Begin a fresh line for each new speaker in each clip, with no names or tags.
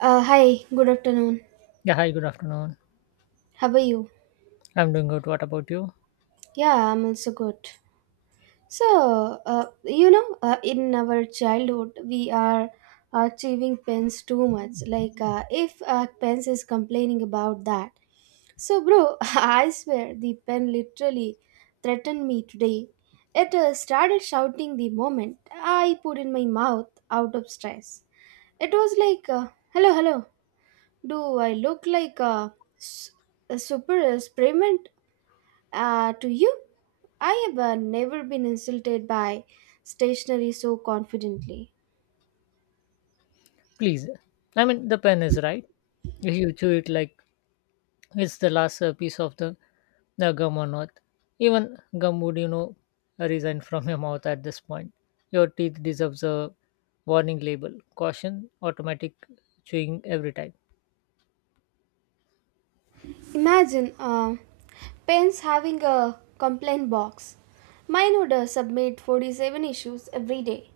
Hi, good afternoon.
Yeah, hi, good afternoon.
How are you?
I'm doing good. What about you?
Yeah, I'm also good. So, in our childhood, we are achieving pens too much. Like, if pens is complaining about that. So, bro, I swear the pen literally threatened me today. It started shouting the moment I put in my mouth out of stress. It was like, hello, hello, do I look like s- a super experiment to you? I have never been insulted by stationery so confidently.
Please. I mean, the pen is right. If you chew it like it's the last piece of the gum on earth, even gum would resign from your mouth at this point. Your teeth deserves a warning label, caution, automatic chewing every time.
Imagine pens having a complaint box. Mine would submit 47 issues every day.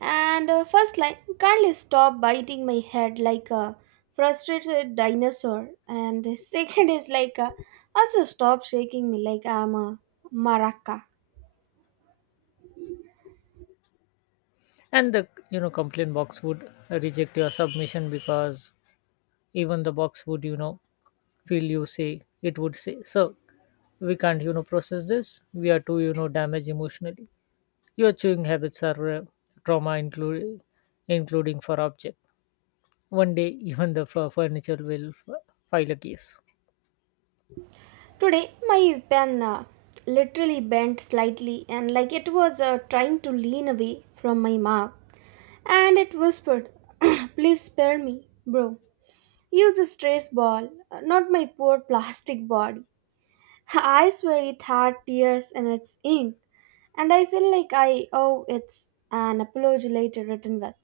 And first line, Carly stop biting my head like a frustrated dinosaur. And the second is like, also stop shaking me like I'm a maraca.
And the complaint box would reject your submission because even the box would feel you say it would say, sir, we can't process this. We are too damaged emotionally. Your chewing habits are trauma including for object. One day even the furniture will file a case.
Today, my pen literally bent slightly and like it was trying to lean away from my mouth. And it whispered, please spare me, bro. Use a stress ball, not my poor plastic body. I swear it had tears in its ink, and I feel like I owe it an apology later written with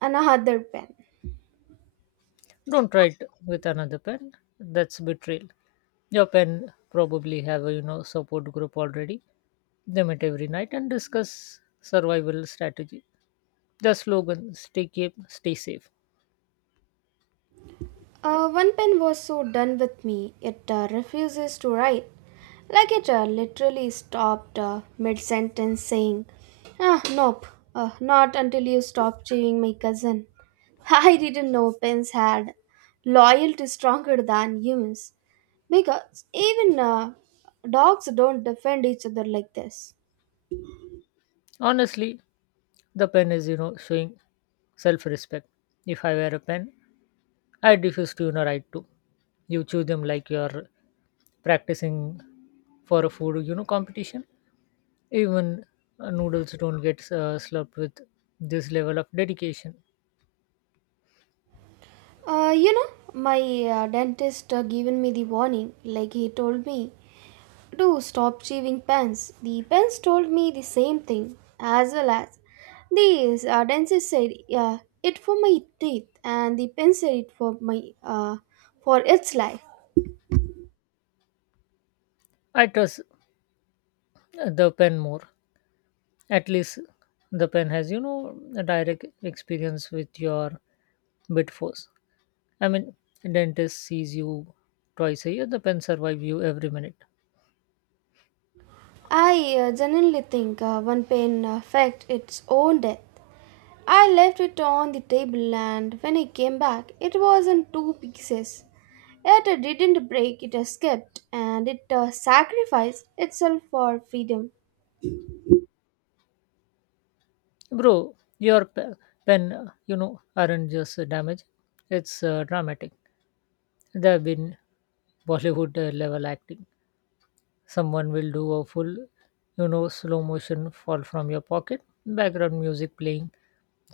another pen.
Don't try it with another pen. That's betrayal. Your pen probably have a support group already. They meet every night and discuss survival strategy. The slogan: stay, keep stay safe.
One pen was so done with me, it refuses to write. Like it literally stopped mid sentence saying, ah, nope, not until you stop chewing my cousin. I didn't know pens had loyalty stronger than humans because even dogs don't defend each other like this.
Honestly, the pen is showing self respect. If I wear a pen, I refuse to write to. You chew them like you're practicing for a food competition. Even noodles don't get slurped with this level of dedication.
Uh, you know, my dentist given me the warning. Like he told me, do stop chewing pens. The pens told me the same thing, as well as the dentist said uh, it for my teeth, and the pen said it for its life.
I trust the pen more. At least the pen has a direct experience with your bit force. I mean, dentist sees you twice a year. The pen survive you every minute,
I genuinely think one pen faked its own death. I left it on the table, and when I came back, it was in two pieces. Yet it didn't break; it escaped, and it sacrificed itself for freedom.
bro. Your pen, aren't just damaged. It's dramatic. There have been Bollywood level acting. Someone will do a full slow motion fall from your pocket. Background music playing.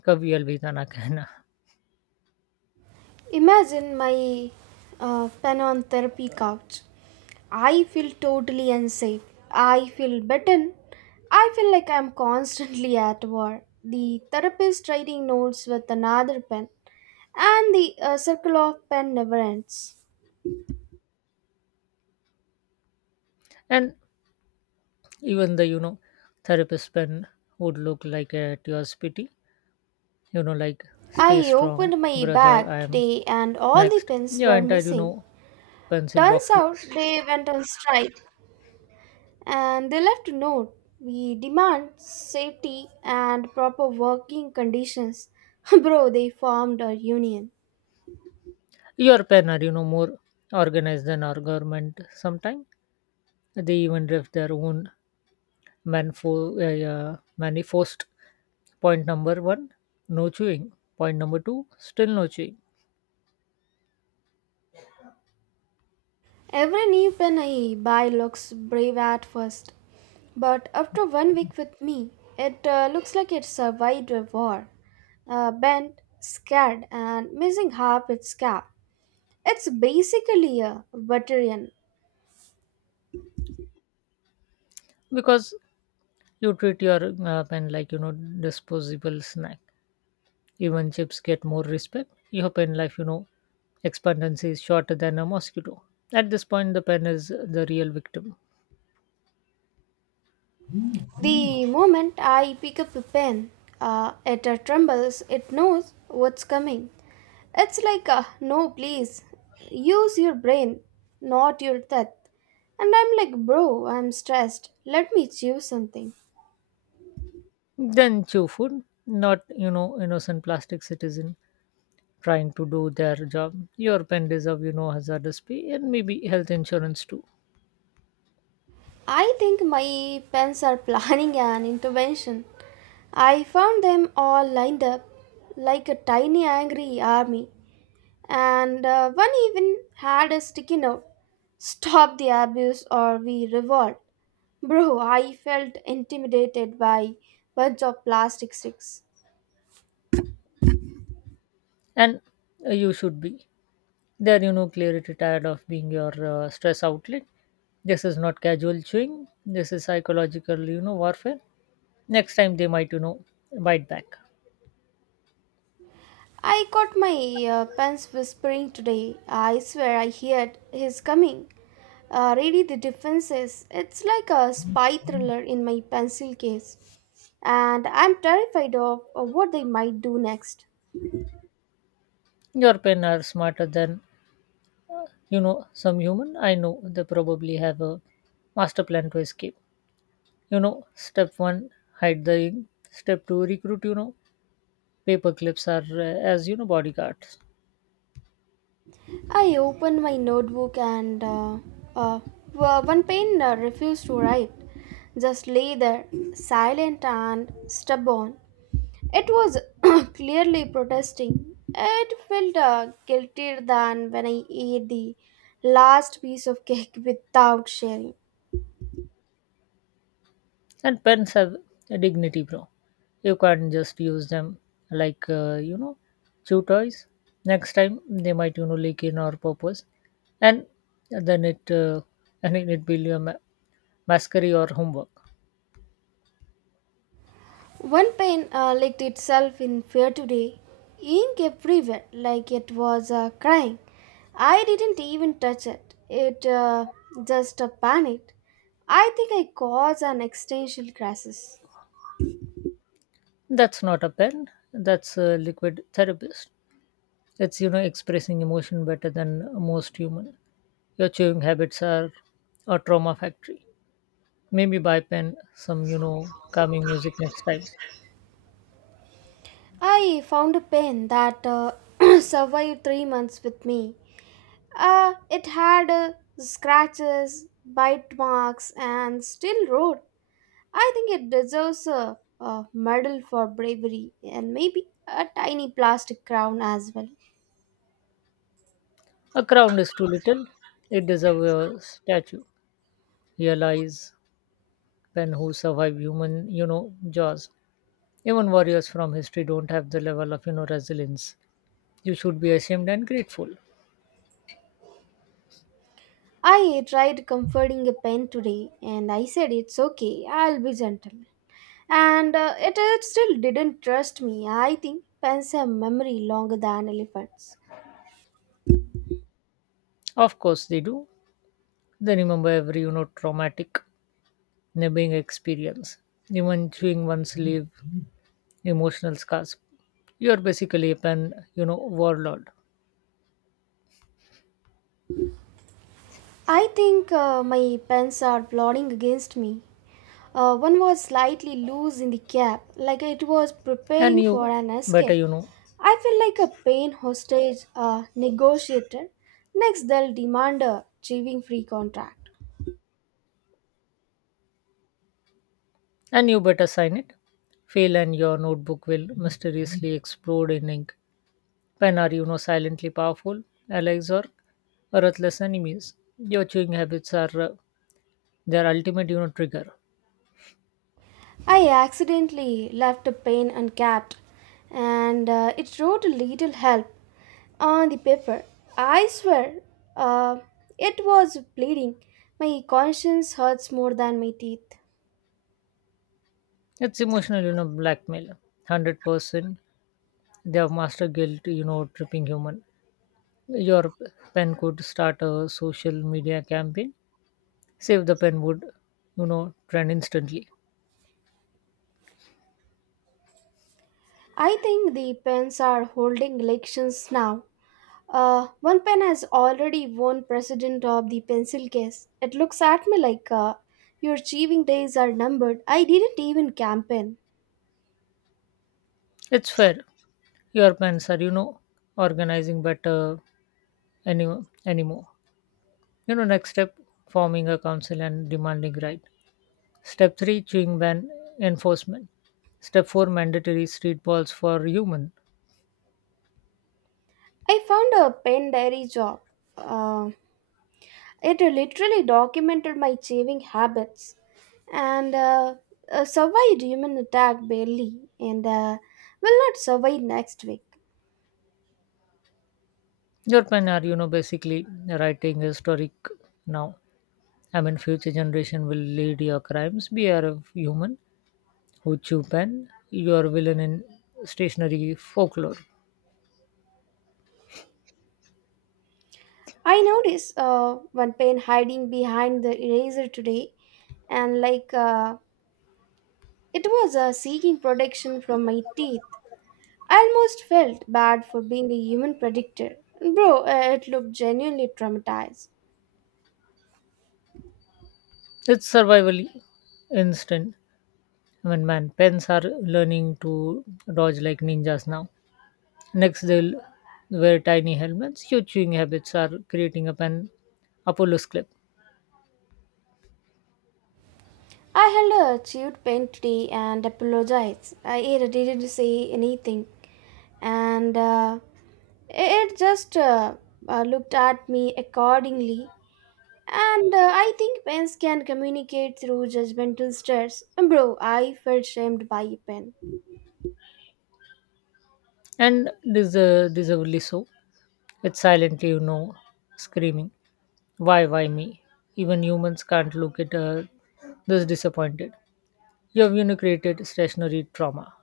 Kavi Alvidana Kehna.
Imagine my Panon therapy couch. I feel totally unsafe. I feel beaten. I feel like I'm constantly at war. The therapist writing notes with another pen, and the circle of pen never ends.
And even the therapist pen would look like at your spitty like stay
I
strong,
opened my
brother. I
bag
am
today, and all the
next.
pens
Yeah,
were
entire
missing.
pencil
Turns
boxes.
out they went on strike, and they left a note. We demand safety and proper working conditions. Bro, they formed a union.
Your pen are more organized than our government. Sometimes they even draft their own manifest. Point number one: no chewing. Point number two: still no chewing.
Every new pen I buy looks brave at first, but after one week with me, it looks like it survived a war. Bent, scared, and missing half its cap. It's basically a veteran.
Because you treat your pen like disposable snack. Even chips get more respect. Your pen life expectancy is shorter than a mosquito. At this point, the pen is the real victim.
The moment I pick up a pen, it trembles, it knows what's coming. It's like, no, please, use your brain, not your teeth. And I'm like, bro, I'm stressed. Let me choose something.
Then chew food, not innocent plastic citizen trying to do their job. Your pen deserve hazardous pay and maybe health insurance too.
I think my pens are planning an intervention. I found them all lined up like a tiny angry army. And one even had a sticky note, stop the abuse or we revolt. Bro, I felt intimidated by bunch of plastic sticks.
And you should be. They're clearly tired of being your stress outlet. This is not casual chewing. This is psychological warfare. Next time they might bite back.
I caught my pants whispering today. I swear I heard his coming, ready the defenses. It's like a spy thriller in my pencil case, and I'm terrified of what they might do next.
Your pen are smarter than some human. I know they probably have a master plan to escape. You know, step one, hide the ink. Step two, recruit. You know, paper clips are as bodyguards,
I opened my notebook and uh, one pen refused to write, just lay there, silent and stubborn. It was clearly protesting. It felt guiltier than when I ate the last piece of cake without sharing.
and pens have a dignity, bro. You can't just use them like chew toys. Next time they might leak in our purpose, and then it will be a masquerade or homework.
One pen licked itself in fear today, ink everywhere, like it was crying. I didn't even touch it, it just panicked. I think I caused an existential crisis.
That's not a pen. That's a liquid therapist. It's expressing emotion better than most human. Your chewing habits are a trauma factory. Maybe buy pen some calming music next time.
I found a pen that survived 3 months with me. It had scratches, bite marks, and still wrote. I think it deserves a medal for bravery and maybe a tiny plastic crown as well.
A crown is too little. It deserves a statue. Here lies pen who survived human jaws. Even warriors from history don't have the level of resilience. You should be ashamed and grateful.
I tried comforting a pen today and I said it's okay, I'll be gentle. And it still didn't trust me. I think pens have memory longer than elephants.
Of course they do. They remember every traumatic nabbing experience, even chewing one's leave, emotional scars. You're basically a pen warlord.
I think my pens are plotting against me. One was slightly loose in the cap, like it was
And
preparing for
you
an
better,
escape.
you know,
I feel like a pain hostage negotiator. Next, they'll demand a chewing free contract.
and you better sign it. Fail and your notebook will mysteriously explode in ink. Pen are silently powerful, allies or ruthless enemies. Your chewing habits are their ultimate trigger.
I accidentally left a pain uncapped, and it wrote a little help on the paper. I swear, uh, it was bleeding. My conscience hurts more than my teeth.
It's emotional blackmail. 100%. They have master guilt tripping human. Your pen could start a social media campaign. Save the pen would trend instantly.
I think the pens are holding elections now. One pen has already won president of the pencil case. It looks at me like your achieving days are numbered. I didn't even campaign.
It's fair. Your pens are organizing better. any Anymore next step: forming a council and demanding right. Step 3 chewing ban enforcement. Step 4 mandatory street balls for human.
I found a pen diary job. Uh, it literally documented my achieving habits and survived human attack barely and will not survive next week.
Your pen are basically writing historic now. I mean, future generation will lead your crimes. Be aware of human. Ho Chu Pen, your villain in stationary folklore.
I noticed one pen hiding behind the eraser today, and like it was seeking protection from my teeth. I almost felt bad for being a human predictor. Bro, it looked genuinely traumatized.
It's survival instinct. I mean, man, pens are learning to dodge like ninjas now. Next, they'll wear tiny helmets. Your chewing habits are creating a pen Apollo's clip,
I held a chewed pen today and apologized. I it didn't say anything, and it just looked at me accordingly. And I think pens can communicate through judgmental stares. Bro, I felt shamed by a pen.
and this deservedly so. It's silently screaming, why me?" Even humans can't look at this disappointed. You have created stationary trauma.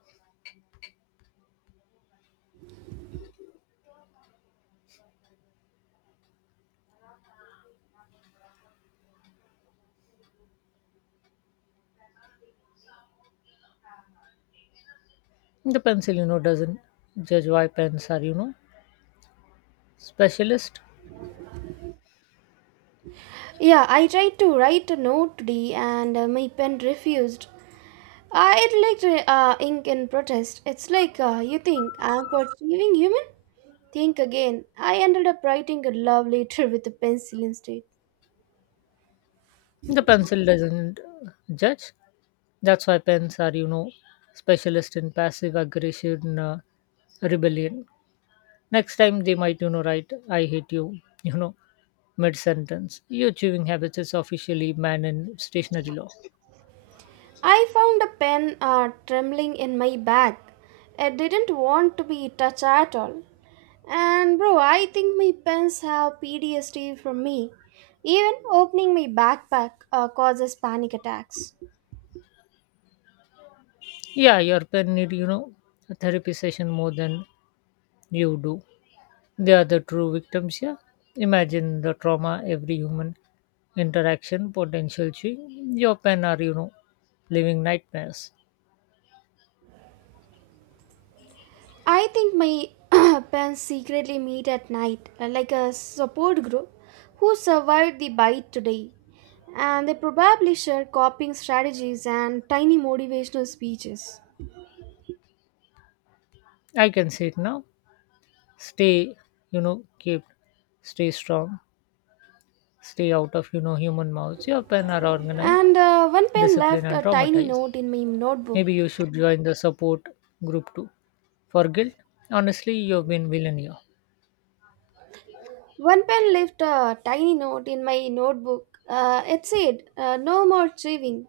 The pencil doesn't judge why pens are specialist.
Yeah, I tried to write a note today and my pen refused. It liked ink in protest. It's like you think I'm perceiving human? Think again. I ended up writing a love letter with a pencil instead.
The pencil doesn't judge. That's why pens are specialist in passive aggression, rebellion. Next time they might write, I hate you mid sentence. Your chewing habits is officially banned in stationary law.
I found a pen trembling in my bag. I didn't want to be touched at all. And bro, I think my pens have PTSD from me. Even opening my backpack causes panic attacks.
Yeah, your pen need a therapy session more than you do. They are the true victims here. Imagine the trauma every human interaction potential chewing. Your pen are living nightmares.
I think my pens secretly meet at night, like a support group who survived the bite today. And they probably share coping strategies and tiny motivational speeches.
I can say it now. Stay kept. Stay strong. Stay out of human mouths. Your pen are organized,
And one pen
disciplined,
left
and
a tiny
traumatized.
note in my notebook.
Maybe you should join the support group too. For guilt, honestly, you've been villain here.
One pen left a tiny note in my notebook. It said, no more thieving.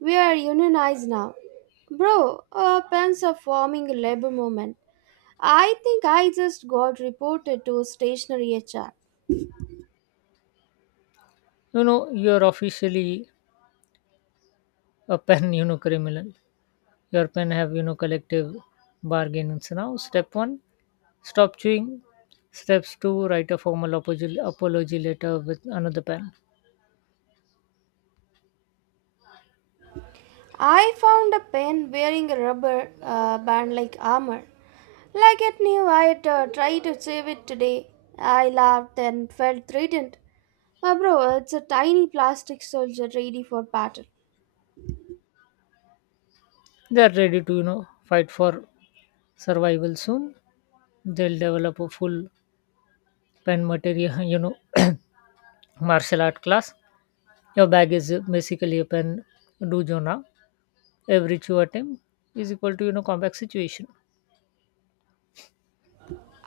We are unionized now. Bro, pens are forming a labor movement. I think I just got reported to stationary HR.
You're officially a pen, criminal. Your pen have collective bargains now. Step one, stop chewing. Steps two, write a formal apology letter with another pen.
I found a pen wearing a rubber band like armor. Like it knew I'd try to save it today. I laughed and felt threatened. Bro, it's a tiny plastic soldier ready for battle.
They are ready to fight for survival soon. They'll develop a full pen material martial art class. Your bag is basically a pen dojo now. Every chew attempt is equal to combat situation.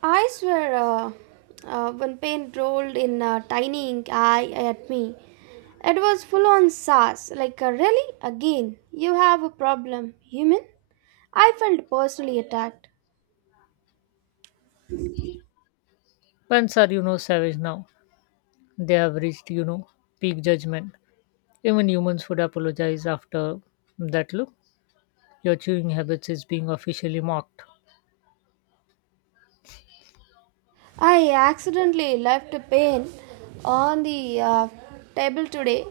I swear, when paint rolled in a tiny ink eye at me, it was full on sass. Like, really? Again, you have a problem, human? I felt personally attacked.
Pens are savage now. They have reached peak judgment. Even humans would apologize after that look. Your chewing habits is being officially mocked,
I accidentally left a pen on the table today.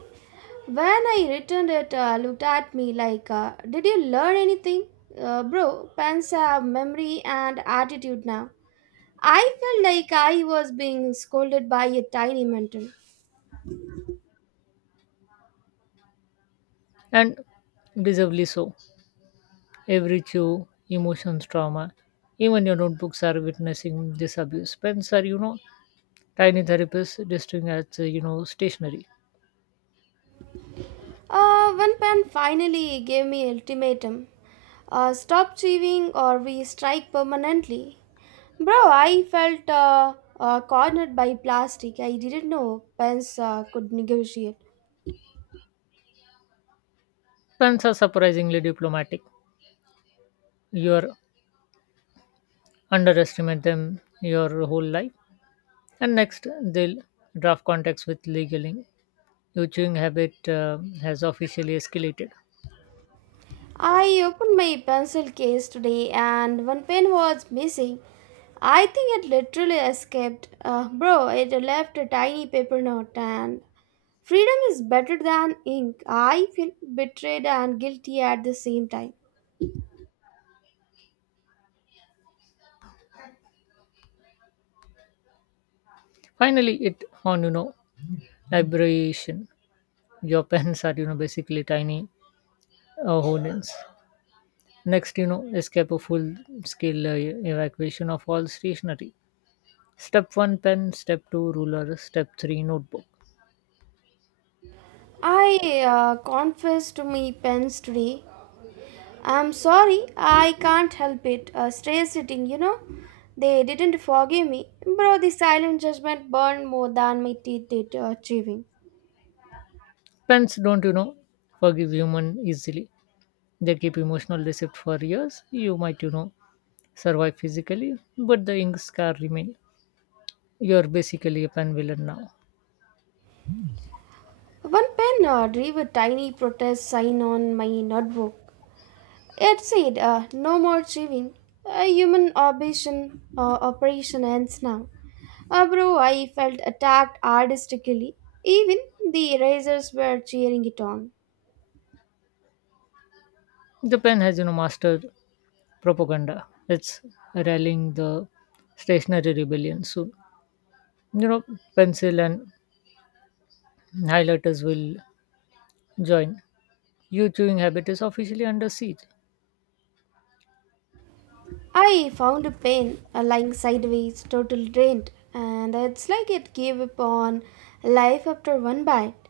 When I returned it, looked at me like, "Did you learn anything, bro?" Pens have memory and attitude now. I felt like I was being scolded by a tiny mentor.
and deservedly so. Every chew, emotions, trauma. Even your notebooks are witnessing this abuse. Pens are tiny therapists distinct as, stationary.
When Pan finally gave me ultimatum, stop thieving or we strike permanently. Bro, I felt cornered by plastic. I didn't know pens could negotiate.
Pens are surprisingly diplomatic. You underestimate them your whole life, and next they'll draft contracts with legaling. Your chewing habit has officially escalated.
I opened my pencil case today and one pen was missing. I think it literally escaped. Bro, it left a tiny paper note and freedom is better than ink. I feel betrayed and guilty at the same time.
Finally, it on liberation. Your pens are basically tiny holdings. Next escape a full-scale evacuation of all stationery. Step one, pen. Step two, ruler. Step three, notebook.
I confess to me pens today. I'm sorry, I can't help it. Stray sitting. They didn't forgive me. Bro, the silent judgment burned more than my teeth did chewing.
Pens don't forgive human easily. They keep emotional receipt for years. You might survive physically, but the ink scar remain. You're basically a pen villain now.
One pen drew a tiny protest sign on my notebook. It said, no more chewing. A human operation ends now. Bro, I felt attacked artistically. Even the erasers were cheering it on.
The pen has mastered propaganda. It's rallying the stationary rebellion soon. you know pencil and highlighters will join. Your chewing habit is officially under siege.
I found a pen lying sideways, totally drained, and it's like it gave up on life after one bite.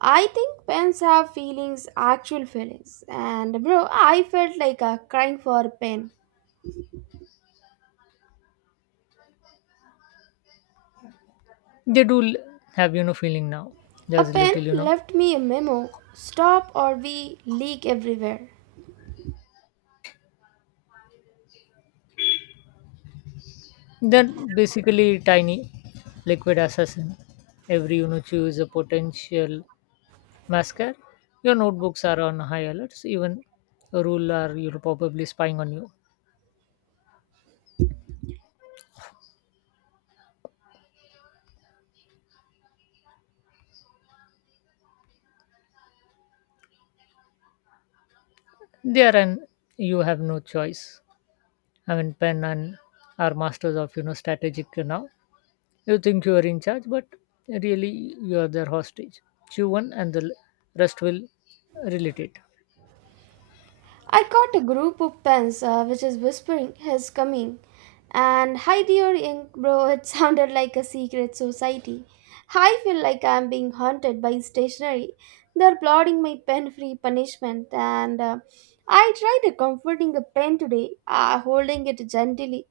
I think pens have feelings, actual feelings, and bro, I felt like crying for a pen.
They do have feeling now.
A
There's
pen
little
left me a memo stop or we leak everywhere.
they're basically tiny liquid assassin. Every chew is a potential mascara. Your notebooks are on high alerts. Even a rule are, you know, probably spying on you. They are and you have no choice. I mean, Penn and are masters of strategic now. You think you are in charge, but really you are their hostage. You one and the rest will relate it.
I caught a group of pens which is whispering his coming. And hi, dear ink, bro, it sounded like a secret society. I feel like I'm being haunted by stationery. They're plotting my pen free punishment. And I tried a comforting a pen today, holding it gently.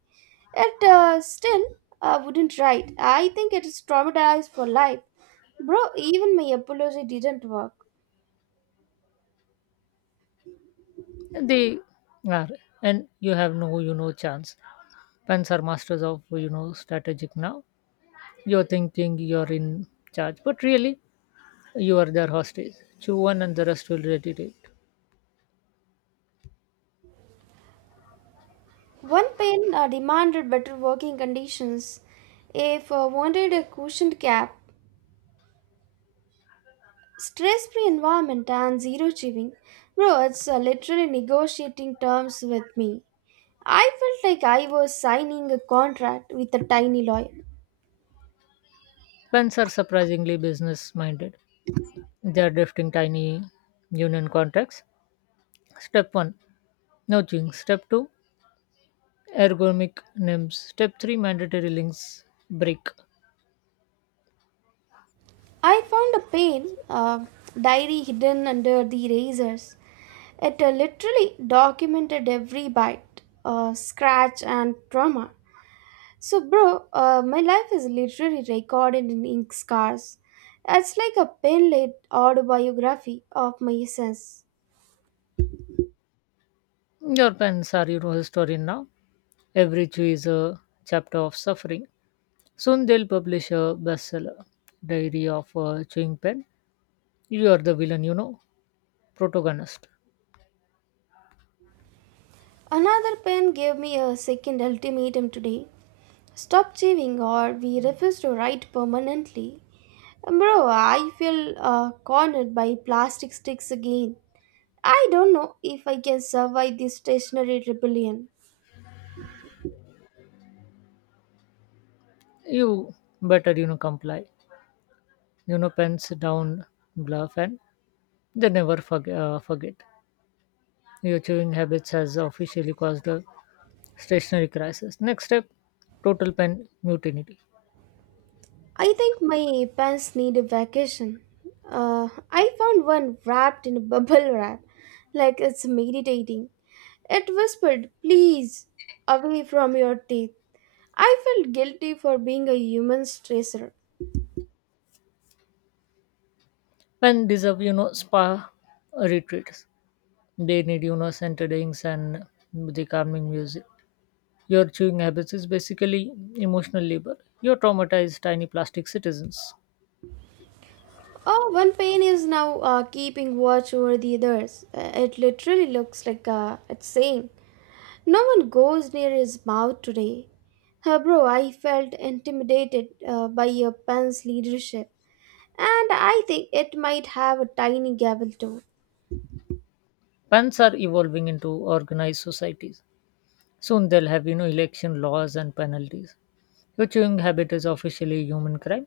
It still wouldn't write. I think it is traumatized for life. Bro, even my apology didn't work.
They are, and you have no chance. Pens are masters of strategic now. You're thinking you're in charge, but really you are their hostage. You one and the rest will relate.
One pen demanded better working conditions, a wanted a cushioned cap, stress-free environment, and zero chewing. Bro, it's literally negotiating terms with me. I felt like I was signing a contract with a tiny lawyer.
Pens are surprisingly business minded. They are drafting tiny union contracts. Step one nudging. Step 2 ergonomic names. Step 3 mandatory links break.
I found a pen, diary hidden under the razors. It literally documented every bite, scratch, and trauma. So, bro, my life is literally recorded in ink scars. It's like a pen led autobiography of my essence.
Your parents are historian now. Every Jew is a chapter of suffering. Soon they'll publish a bestseller, Diary of a Chewing Pen. You are the villain protagonist.
Another pen gave me a second ultimatum today, stop chewing, or we refuse to write permanently. Bro, I feel cornered by plastic sticks again. I don't know if I can survive this stationary rebellion.
You better comply. Pens down, bluff, and they never forget. Your chewing habits has officially caused a stationary crisis. Next step, total pen mutiny.
I think my pants need a vacation. I found one wrapped in a bubble wrap, like it's meditating. It whispered, please, away from your teeth. I felt guilty for being a human stressor.
Pen deserve spa retreats. They need centered inks and the calming music. Your chewing habits is basically emotional labor. You traumatized tiny plastic citizens.
Oh, one pain is now keeping watch over the others. It literally looks like it's saying, no one goes near his mouth today. Bro, I felt intimidated by your pen's leadership. And I think it might have a tiny gavel too.
Pens are evolving into organized societies. Soon they'll have election laws and penalties. Your chewing habit is officially a human crime.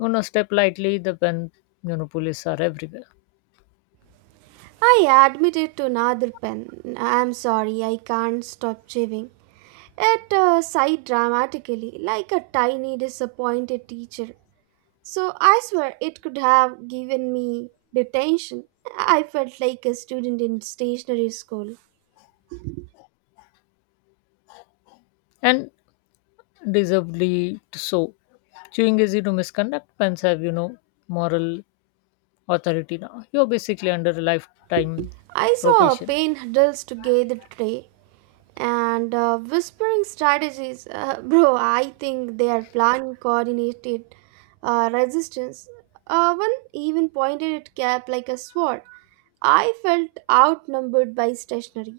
You know, step lightly. The pen police are everywhere.
I admitted to another pen. I'm sorry, I can't stop chewing. It sighed dramatically, like a tiny disappointed teacher. So I swear it could have given me detention. I felt like a student in stationary school.
And deservedly so. Chewing is to misconduct pens have moral authority now. You're basically under a lifetime
I saw a
probation.
paint drills together today and whispering strategies. Bro, I think they are planning coordinated resistance. One even pointed at Cap like a sword. I felt outnumbered by stationery.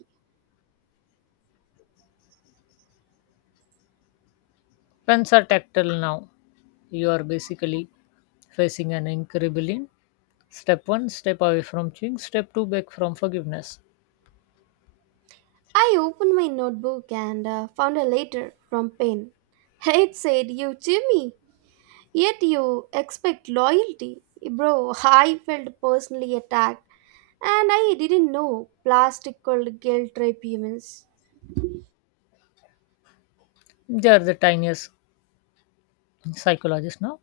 Pens are tactile now. You are basically facing an ink rebellion. Step one, step away from chewing. Step two, back from forgiveness.
I opened my notebook and found a letter from Payne. It said, You Jimmy. Yet you expect loyalty. Bro, I felt personally attacked and I didn't know plastic called guilt trip humans.
They are the tiniest psychologists now.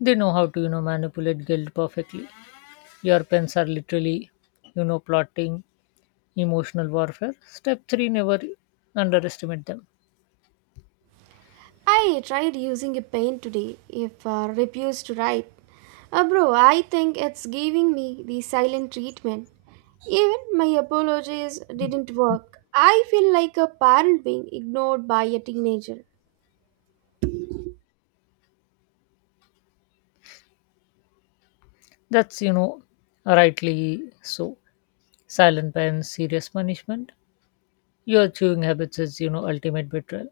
They know how to manipulate guilt perfectly. Your pens are literally plotting emotional warfare. Step three, never underestimate them.
I tried using a pen today if refused to write. Bro, I think it's giving me the silent treatment. Even my apologies didn't work. I feel like a parent being ignored by a teenager.
That's rightly so. Silent ban, serious punishment. Your chewing habits is ultimate betrayal.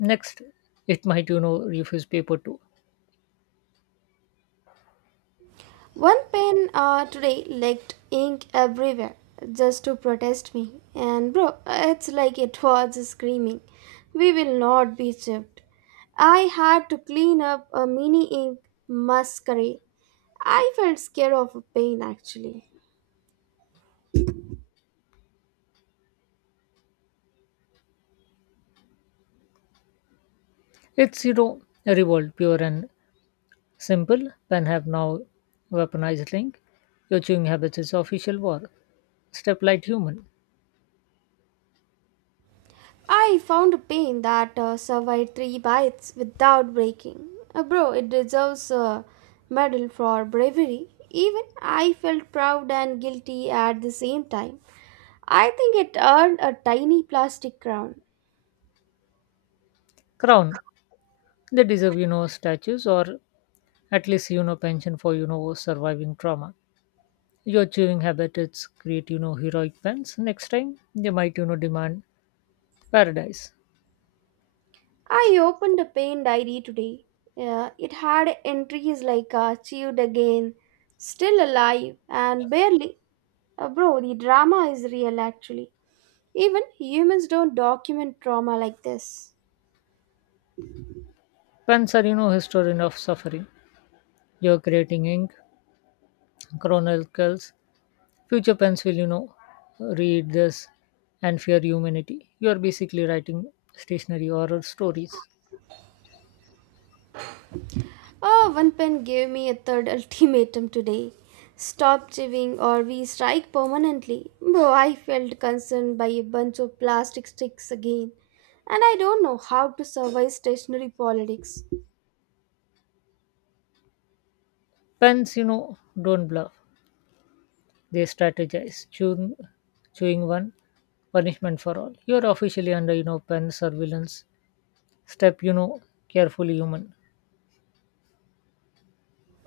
Next, it might refuse paper too.
One pen today leaked ink everywhere just to protest me. And bro, it's like it was screaming, we will not be chipped. I had to clean up a mini ink masquerade. I felt scared of pain actually.
It's a revolt, pure and simple. Pen have now weaponized link. Your chewing habits is official war. Step light human.
I found a pain that survived three bites without breaking. Bro, it deserves a medal for bravery. Even I felt proud and guilty at the same time. I think it earned a tiny plastic crown.
Crown. They deserve statues or at least pension for surviving trauma. Your chewing habit it's create heroic pens. Next time they might demand paradise.
I opened a pain diary today. Yeah, it had entries like achieved again, still alive, and barely. Bro, the drama is real actually. Even humans don't document trauma like this.
Pens are historian of suffering. You're creating ink chronicles. Future pens will read this and fear humanity. You're basically writing stationary horror stories.
Oh, one pen gave me a third ultimatum today. Stop chewing or we strike permanently. Though I felt concerned by a bunch of plastic sticks again. And I don't know how to survive stationary politics.
Pens don't bluff. They strategize. Chewing one punishment for all. You're officially under pen surveillance. Step carefully, human.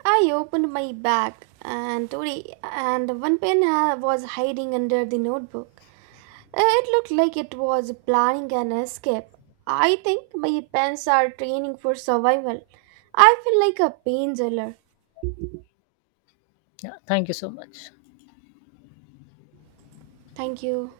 I opened my bag and today and one pen was hiding under the notebook. It looked like it was planning an escape. I think my pens are training for survival. I feel like a pain jailer.
Yeah. Thank you so much.
Thank you.